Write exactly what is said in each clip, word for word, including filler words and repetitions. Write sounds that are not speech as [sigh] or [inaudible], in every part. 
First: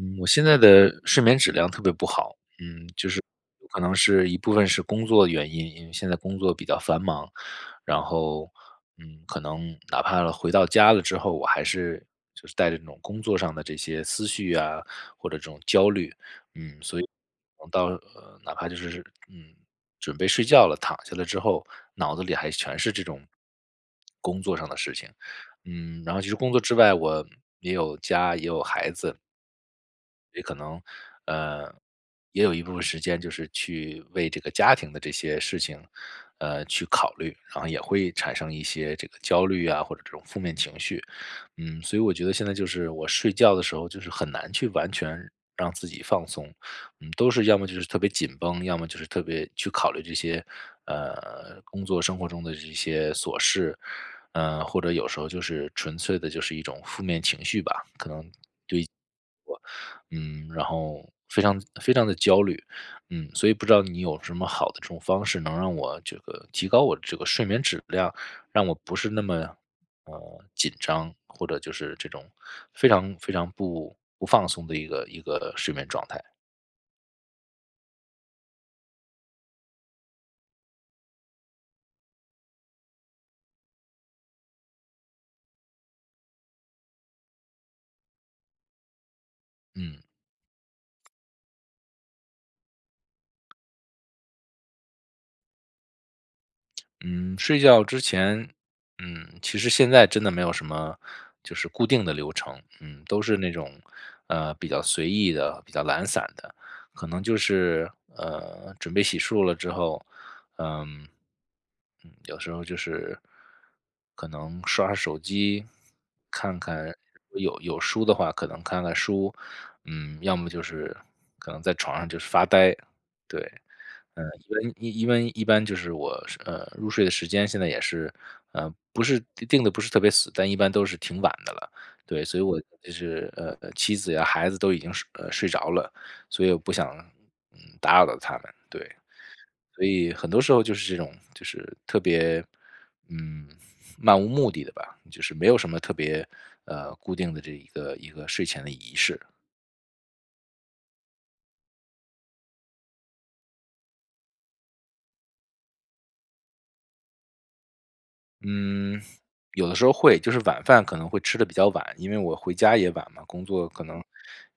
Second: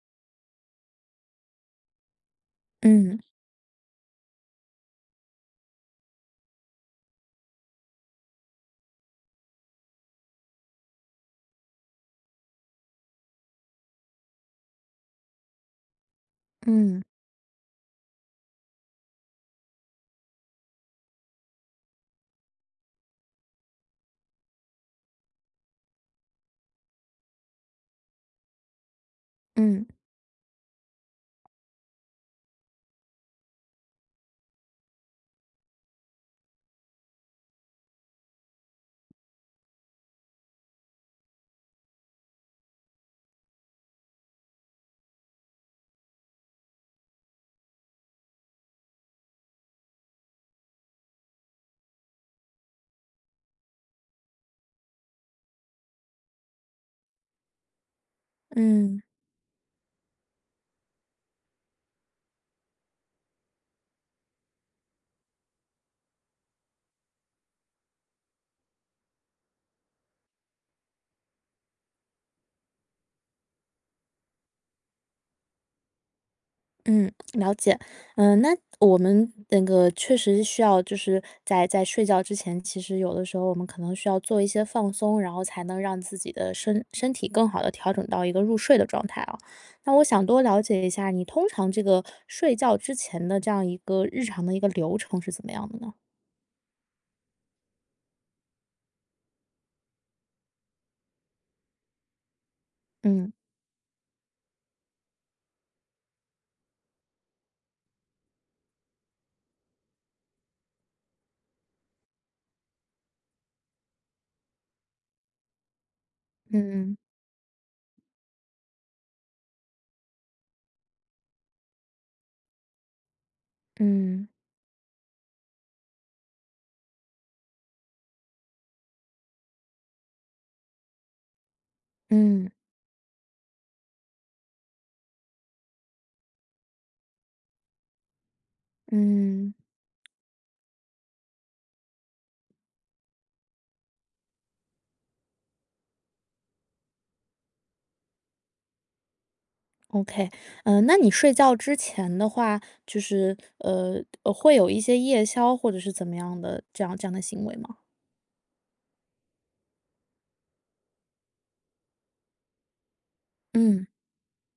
嗯，我现在的睡眠质量特别不好，嗯，就嗯。是有可能是一部分是工作原因，因为现在工作比较繁忙，然后，嗯，可能哪怕了回到家了之后，我还是就是带着那种工作上的这些思绪啊，或者这种焦虑，嗯。所嗯。以我到呃，哪怕就是嗯，准备睡觉了，躺下来之后，脑子里还全是这种工作上的事情。嗯，然后其实工作之外，我也有家，也有孩子嗯。也可能呃，也有一部分时间就是去为这个家庭的这些事情，呃，去考虑，好像也会产生一些这个焦虑啊，或者这种负面情绪。嗯，所以我觉得现在就是我睡觉的时候就是很难去完全让自己放松。嗯，都是要么就是特别紧绷，要么就是特别去考虑这些，呃，工作生活中的一些琐事。呃，或者有时候就是纯粹的就是一种负面情绪吧，可能对嗯。我，嗯，然后非常非常地焦虑。嗯，所以不知道你有什么好的这种方式能让我这个提高我的这个睡眠质量？让我不是那么，呃，紧张，或者就是这种非常非常不不放松的一个一个睡眠状态。嗯，了解。呃，那我们那个确实是需要就是在在睡觉之前，其实有的时候我们可能需要做一些放松，然后才能让自己的身身体更好地调整到一个入睡的状态啊。那嗯。我想多了解一下你通常这个睡觉之前的这样一个日常的一个流程是怎么样的呢？[smacks lips] 嗯，睡觉之前嗯，其实现在真的没有什么就是固定的流程，嗯。都嗯。是那种，呃，比较随意的、比较懒散的，可能就是，呃，准备洗漱了之后嗯嗯，有时候就是可能刷刷手机，看嗯看嗯。如果有有书的话可能看看书。嗯，要么就是可能在床上就是发呆，对。呃，嗯。因为因因为一般就是我是呃，入睡的时间现在也是，呃不是定得不是特别死，但一般都是挺晚的了，对。所以嗯。我就是呃呃，妻子呀孩子都已经睡呃，睡着了，所以我不想嗯，打扰到他们，对。嗯。所以很多时候就是这种就是特别，嗯，漫无目的的吧，就是没有什么特别呃，固定的这一个一个睡前的仪式。Okay。呃，那你睡觉之前的话，就是，呃，的会有一些夜宵或者是怎么样的这样这样的行为吗？嗯，有的时候会。就是晚饭可能会吃得比较晚，因为我回家也晚嘛，工作可嗯。能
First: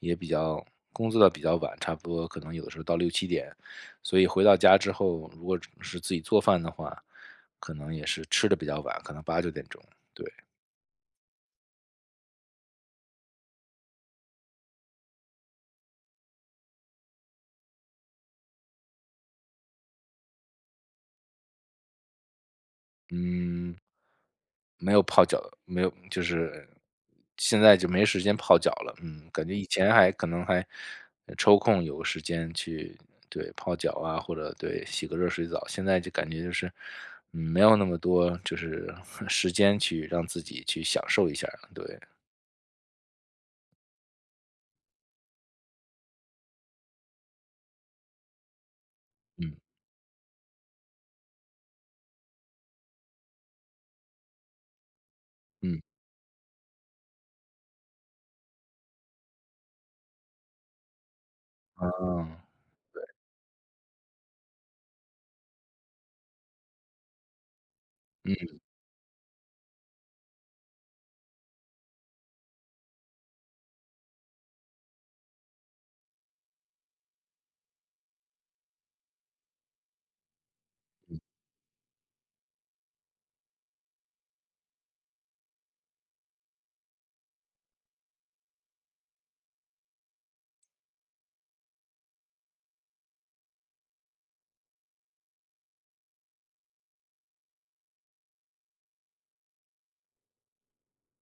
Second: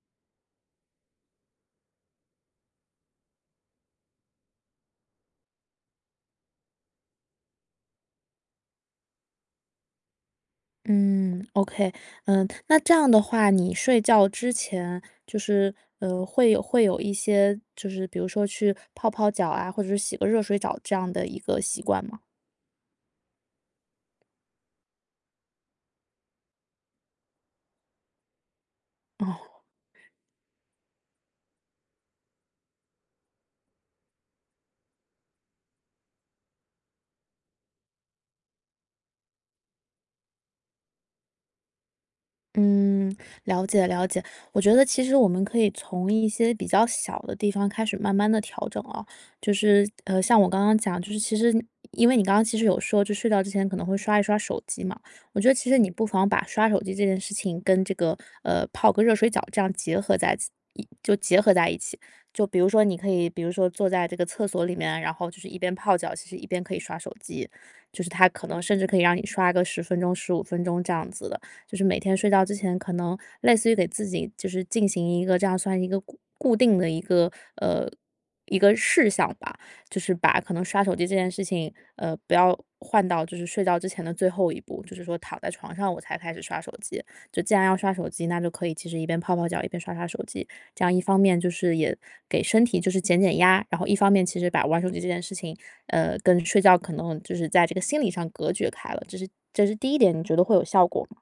也比较工作得比较晚，差不多可能有的时候到六七点。所以回到家之后，如果只能是自己做饭的话，可能也是吃得比较晚，可能八九点钟，对。嗯，okay。嗯，那这样的话，你睡觉之前，就是，呃，会有会有一些，就是比如说去泡泡脚啊，或者是洗个热水找这样的一个习惯吗？嗯没有泡脚，没有就是现在就没时间泡脚了。嗯，感觉哦。以前还可能还，呃，抽空有时间去，对，泡脚啊，或者，对，洗个热水澡。现在就感觉就是，嗯，没有那么多就是 [chuckles] 时间去让自己去享受一下了，对。嗯，了解了解。我觉得其实我们可以从一些比较小的地方开始慢慢地调整啊。就嗯。是，呃，像我刚刚讲，就是其实因为你刚刚其实有说就是睡觉之前可能会刷一刷手机嘛，我觉得其实嗯。你不妨把刷手机这件事情跟这个，呃，泡个热水角这样结合在自一就结合在一起。嗯，就比如说你对。可以比如说坐在这个厕所里面啊，然后就是一边泡脚，其实一边可以刷手机，就是它可嗯。能甚至可以让你刷个十分钟、十五分钟这样子的。就是每天睡觉之前可能类似于给自己就是进行一个这样算一个固固定的一个，呃，一个事项吧。就是把可能刷手机这嗯。件事情，呃，不要换到就是睡觉之前的最后一步，就是说躺在床上我才开始刷手机。就既然要刷手机，那就可以其实一边泡泡脚、一边刷刷手机。这样一方面就是也给身体就是减减压，然后一方面其实把玩手机这件事情，呃，跟睡觉可能就是在这个心理上隔绝开了。这是这是第一点，你觉得会有效果吗？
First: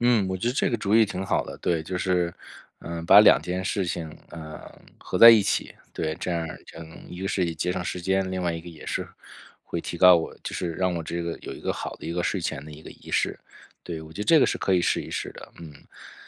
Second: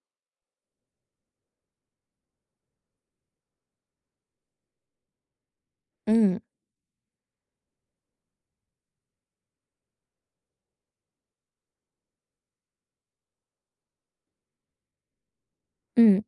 嗯，我觉得这个主意挺好的，对。就是，嗯，把两件事情，嗯，合在一起，对，这嗯。样儿就能一个是以节省时间，另外一个也是会提高我，就是让我这个有一个好的一个睡前的一个仪式，对。我觉得这个是可以试一试的，嗯，嗯。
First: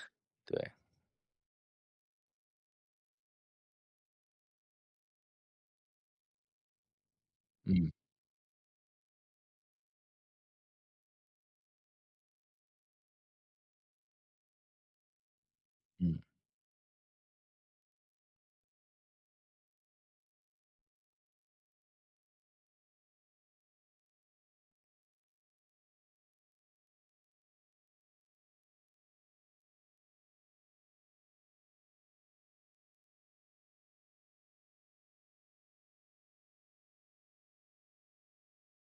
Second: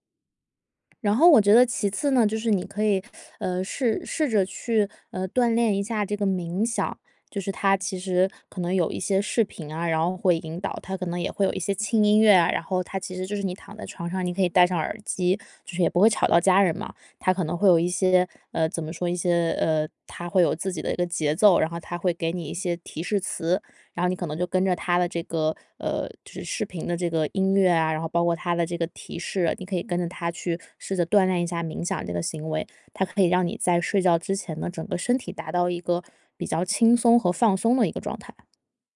对。然后我觉得其次呢，就是你可以，[sucks teeth] 呃，试试着去，呃，锻炼一下这个冥想。就是它嗯。其实可能有一些视频啊，然后会引导。它可能也会有一些轻音乐啊，然后它其实就是你躺在床上，你可以戴上耳机，就是也不会嗯。吵到家人嘛。它可能会有一些，呃，怎么说？一些呃，它会有自己的一个节奏，然后它会给你一些提示词。然后你可能就跟着它的这个呃，就是视频的这个音乐啊，然后包括它的这个提示，你可以跟着它去试则锻炼一下冥想这个行为。它可以让你在睡觉之前呢，整个身体达到一个比较轻松和放松的一个状态。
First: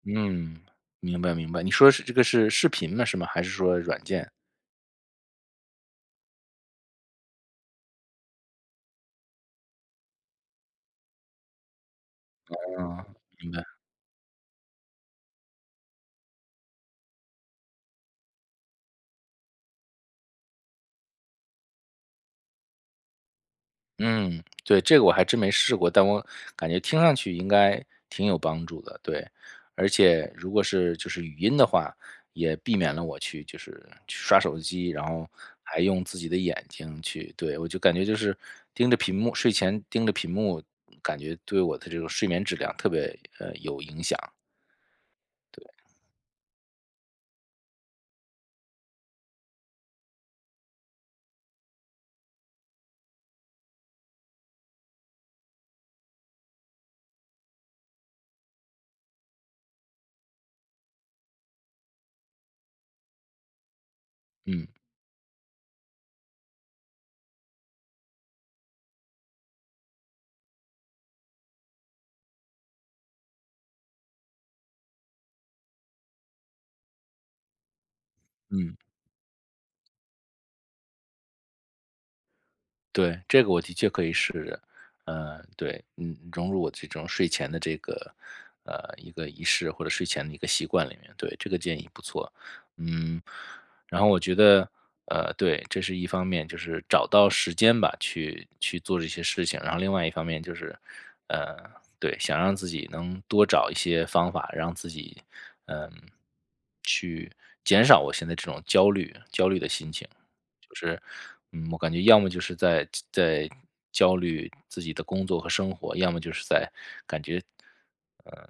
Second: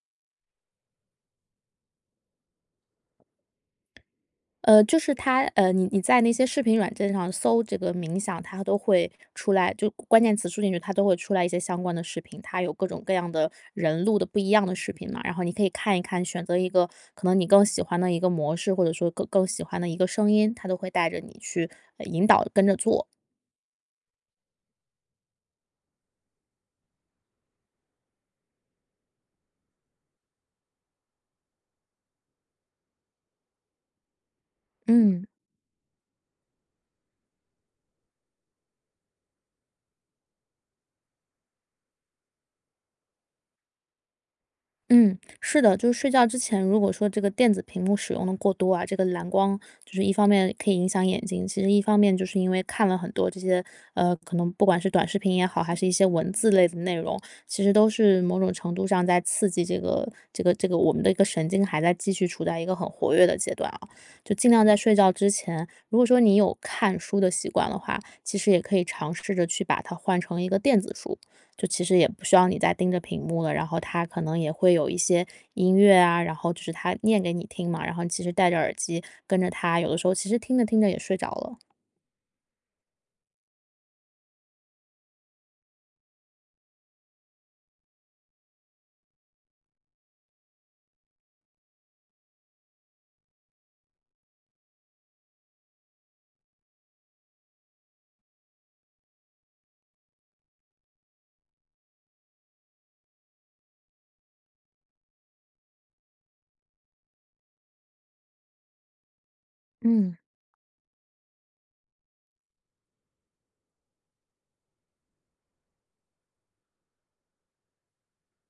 嗯，明白明白。你说的是这个是视频呢是吗？还是说软件？呃，就是它呃，你你在那些视频软件上搜这个冥想，它都会出来就关关键词输进去，它都会出来一些相关的视频。它有各种哦，各样明的白。人录的不一样的视频嘛，然后你可以看一看，选择一个可能你更喜欢的一个模式，或者说更更喜欢的一个声音，它都会带着你去，呃，引导、跟着做。嗯，对，这个我还真没试过，但我感觉听上去应该挺有帮助的，对。而且如果是就是语音的话，也避免了我去就是去刷手机，然嗯。后还用自己的眼睛去，对我就感觉就是盯着屏幕睡前盯着屏幕，感觉对我的这个睡眠质量特别，呃，有影响。嗯，是对。的，就是睡觉之前，如果说这个电子屏幕使用得过多啊，这个蓝光就是一方面可以影响眼睛，其实一方面就是因为看了很多这些，呃，可能不管是短视频也好，还是一些文字类的内容，其实都是某种程度上在刺激这个这个这个我们的一个神经还再继续处在一个很活跃的阶段哦。就尽量嗯。在睡觉之前，如果说你有看书的习惯的话，其实也可以尝试着去把它换成一个电子书，就其实也不需要你再盯着屏幕了，然后它可能也会有一些音乐啊，然后就是它念给你听嘛，然后你其实戴着耳嗯。机跟着它，有的时候其实听着听着也睡着了。对，这个我的确可以试试，呃，对，嗯，融入我这种睡前的这个，呃，一个仪式或者睡前的一个习惯里面，对，这个建议不错。嗯，然后我觉得呃，对，这是一方面，就是找到时间吧，去去做这些事情，然后另外一方面就是呃，对，想让自己能多找一些方法，让自己，嗯，去减少我现在这种焦虑焦虑的心情。嗯。就是嗯，我感觉要么就是在自在焦虑自己的工作和生活，要么就是在感觉，呃，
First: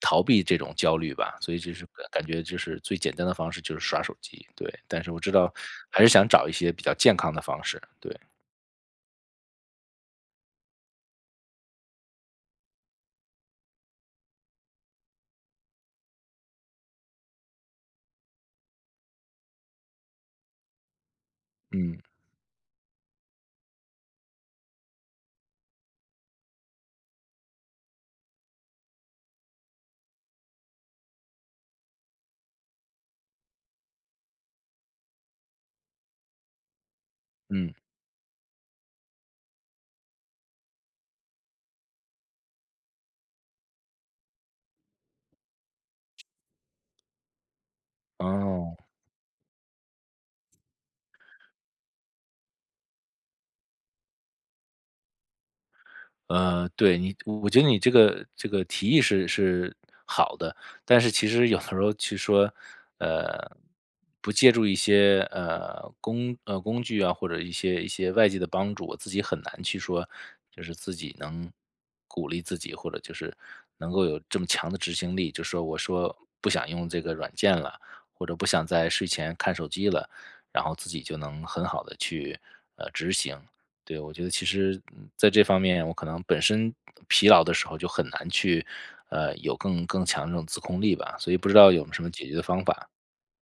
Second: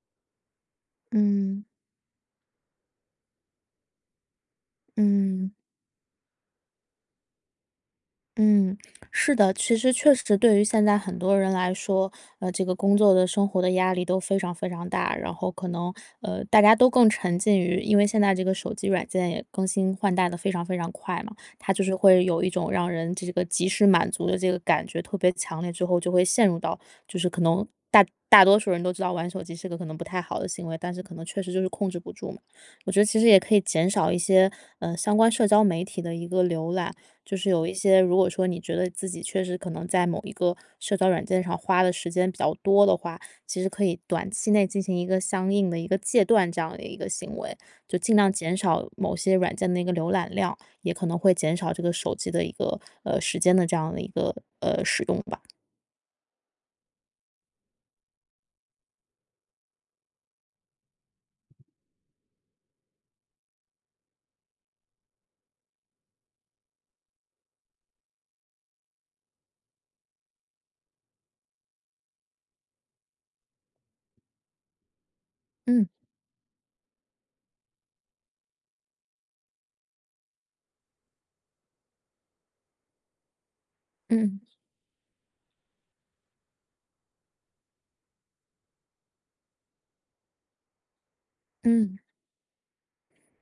逃避这种焦虑吧，所以嗯。就是感觉就是最简单的方式就是刷手机，对。但是我知嗯。道还是想找一些比较健康的方式，对。嗯，是的，其实确实对于现在很多人来说，呃，这个工作的生活的压力都非常非常大，然后可能，呃，大家都更沉浸于因为现在这个手机软件也更新换代得非常非常快嘛，它就是嗯。会有一种让人这个及时满足的这个感觉特别强烈，最后就会陷入到就是可能大大多数人都知道玩手机是个可能不太好的行为，但是可能确实就是控制不住嘛。我觉得其实也可以减少一些，嗯，相关社交媒体的一个浏览，就是有一嗯。些如果说你觉得自己确实可能在某一个社交软件上花的时间比较多的话，其实可以短期内进行一个相应的一个戒断，这样的一个行为，就尽量减哦。少某些软件的一个浏览量，也可能会减少这个手机的一个呃，时间的这样的一个呃，使用吧。呃，对，你我觉得你这个这个提议是是好的，但是其实有的时候去说，呃，不借助一些，呃，工呃，工具啊，或者一些一些外界的帮助，我自己很难去说就是自己能鼓励自己，或者就是能够有这么强的执行力。就说我嗯。说不想用这个软件了，或者不想在睡前看手机了，然后自己就能很好地去呃，执行。对，我觉得嗯。其实，嗯，在这方面我可能本身疲劳的时候就很难去呃，有更更强的这种自控力吧，所以不知道有嗯。什么解决的方法。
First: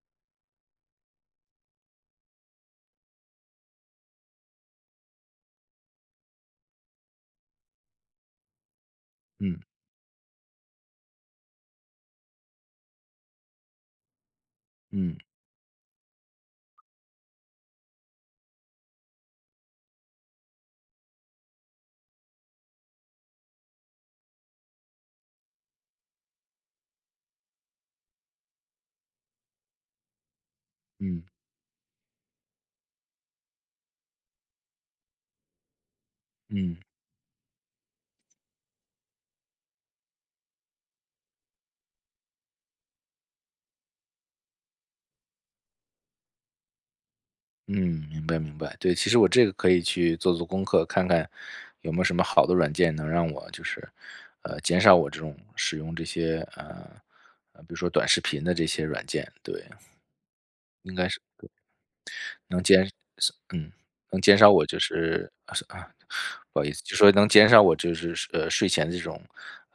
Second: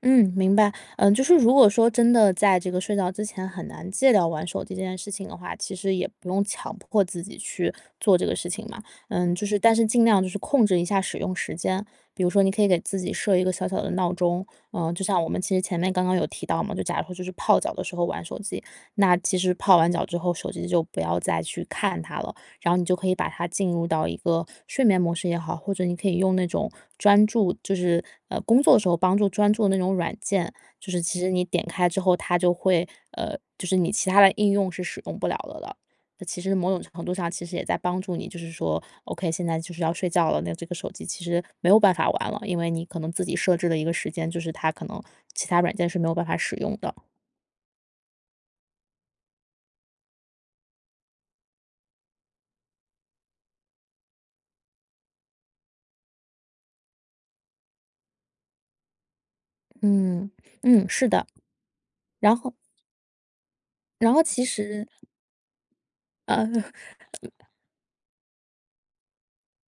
嗯，明白。呃，就是如果说真的在这个睡觉之前很难戒掉玩手机这件事情的话，其实也不用强迫自己去做这个事情嘛。呃，就是嗯。但是尽量就是控制一下使用时间，比如说你可以给自己设一个小小的闹钟，呃，就嗯。像我们其实前面刚刚有提到嘛，就假如说就是泡脚的时候玩手机，那其实泡完脚之后，手机就不要再去看它了，然后你就可以把它进入到一个睡眠模式也好，或者你可以用那种专注就是呃，工作的时候帮助专注的那种软件，就是其嗯。实你点开之后，它就会呃，就是你其他的应用是使用不了的了。那其实某嗯。种程度上其实也在帮助你就是说，OK，现在就是要睡觉了，那这个手机其实没有办法玩了，因为你可能自己设置了一个时间，就是它可能其他软件是没有办法使用的。嗯，明白明白。对，其实我这个可以去做做功课，看看有没有什么好的软件能让我就是呃，减少我这种使用这些呃呃，比如说短视频的这些软件，对。嗯。嗯，应是该是的。对，然后能减少嗯，然能后减其少我就实是啊是啊嗯。不好意思。就是能 [chuckles] 减少我就是呃，睡前这种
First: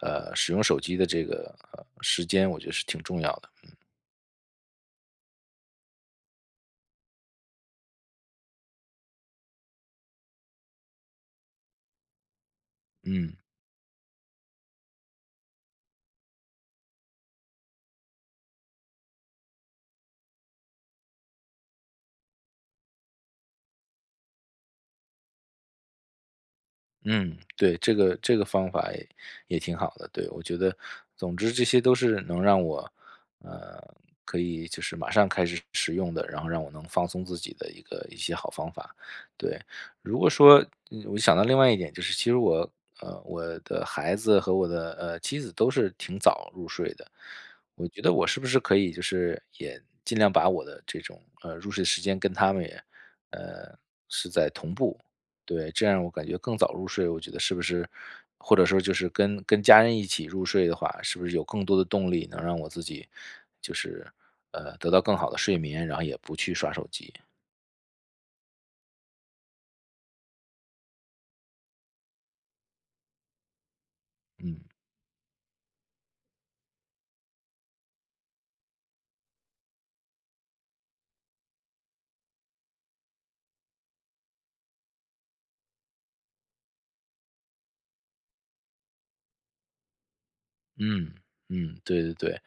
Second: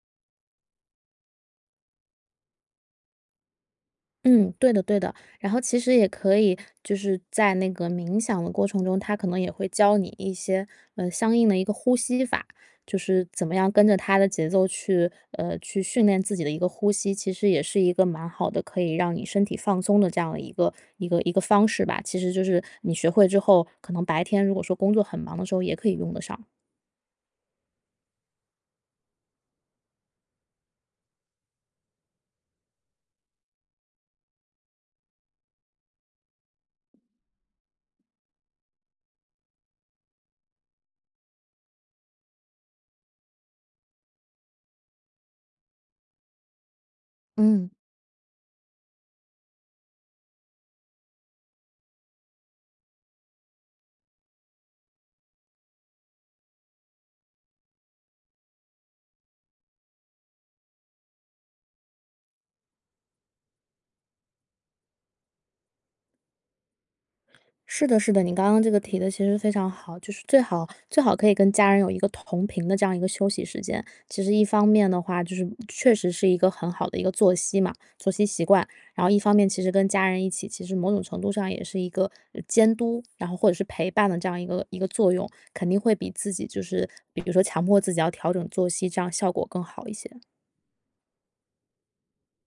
呃，使用手机的这个呃，时间。我觉得是挺重要的，嗯。嗯，对的对的。然后其实也可以就是在那个冥想的过程中，他可能也会教你一些，呃，相应的一个呼吸法，就是嗯。怎么样跟着他的节奏去，呃，去训练自己的一个呼吸，其实也是一个蛮好的可以让你身体放松的这样的一个，一个一个方式吧。其实就是你学会之后，可能白天如果说工作很忙的时候也可以用得上。嗯，对，这个这个方法也也挺好的，对。我觉得总之这些都是能让我，呃，可以就是马上开始使用的，然后让我能放松自己的一个一些好方法，对。如果说，嗯我想到另外一点，就是其实我，呃，我的孩子和我的，呃，妻子都是挺早入睡的，嗯。我觉得我是不是可以就是，也尽量把我的这种，呃，入睡时间跟他们也，呃是在同步，对。这样我感觉更早入睡，我觉得是不是或者说就是跟跟家人一起入睡的话，是不是有更多的动力能让我自己就是，呃，得到更好的睡眠，然后也不去刷手机。是的是的，你刚刚这个提得其实非常好，就是最好最好可以跟家人有一个同频的这样一个休息时间。其实一嗯。方面的话，就是确实是一个很好的一个作息嘛作息习惯，然后一方面，其实跟家人一起，其实某种程度上也是一个，呃，监督，然后或者是陪伴的这样一个一个作用。肯定会比自己就是比比如说强迫自己要调整作息，这样效果更好一些。嗯嗯，对对对。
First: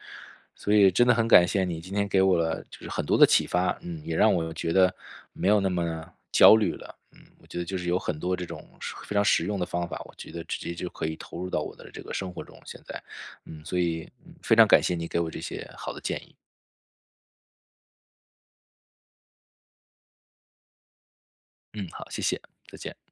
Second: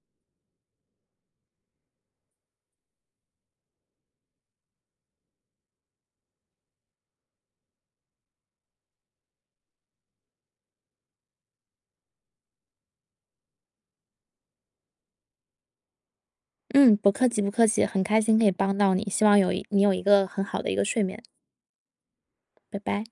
所以真的很感谢你今天给我了就是很多的启发，嗯，也让我觉得没有那么焦虑了。嗯，我觉得就是有很多，这种非常实用的方法，我觉得直接就可以投入到我的这个生活中，现在。嗯，所以非常感谢你给我这些好的建议。嗯，不客气不客气，很开心可以帮到你。希望有一你有一个很好的一个睡眠。嗯，好，谢谢，再拜见。拜。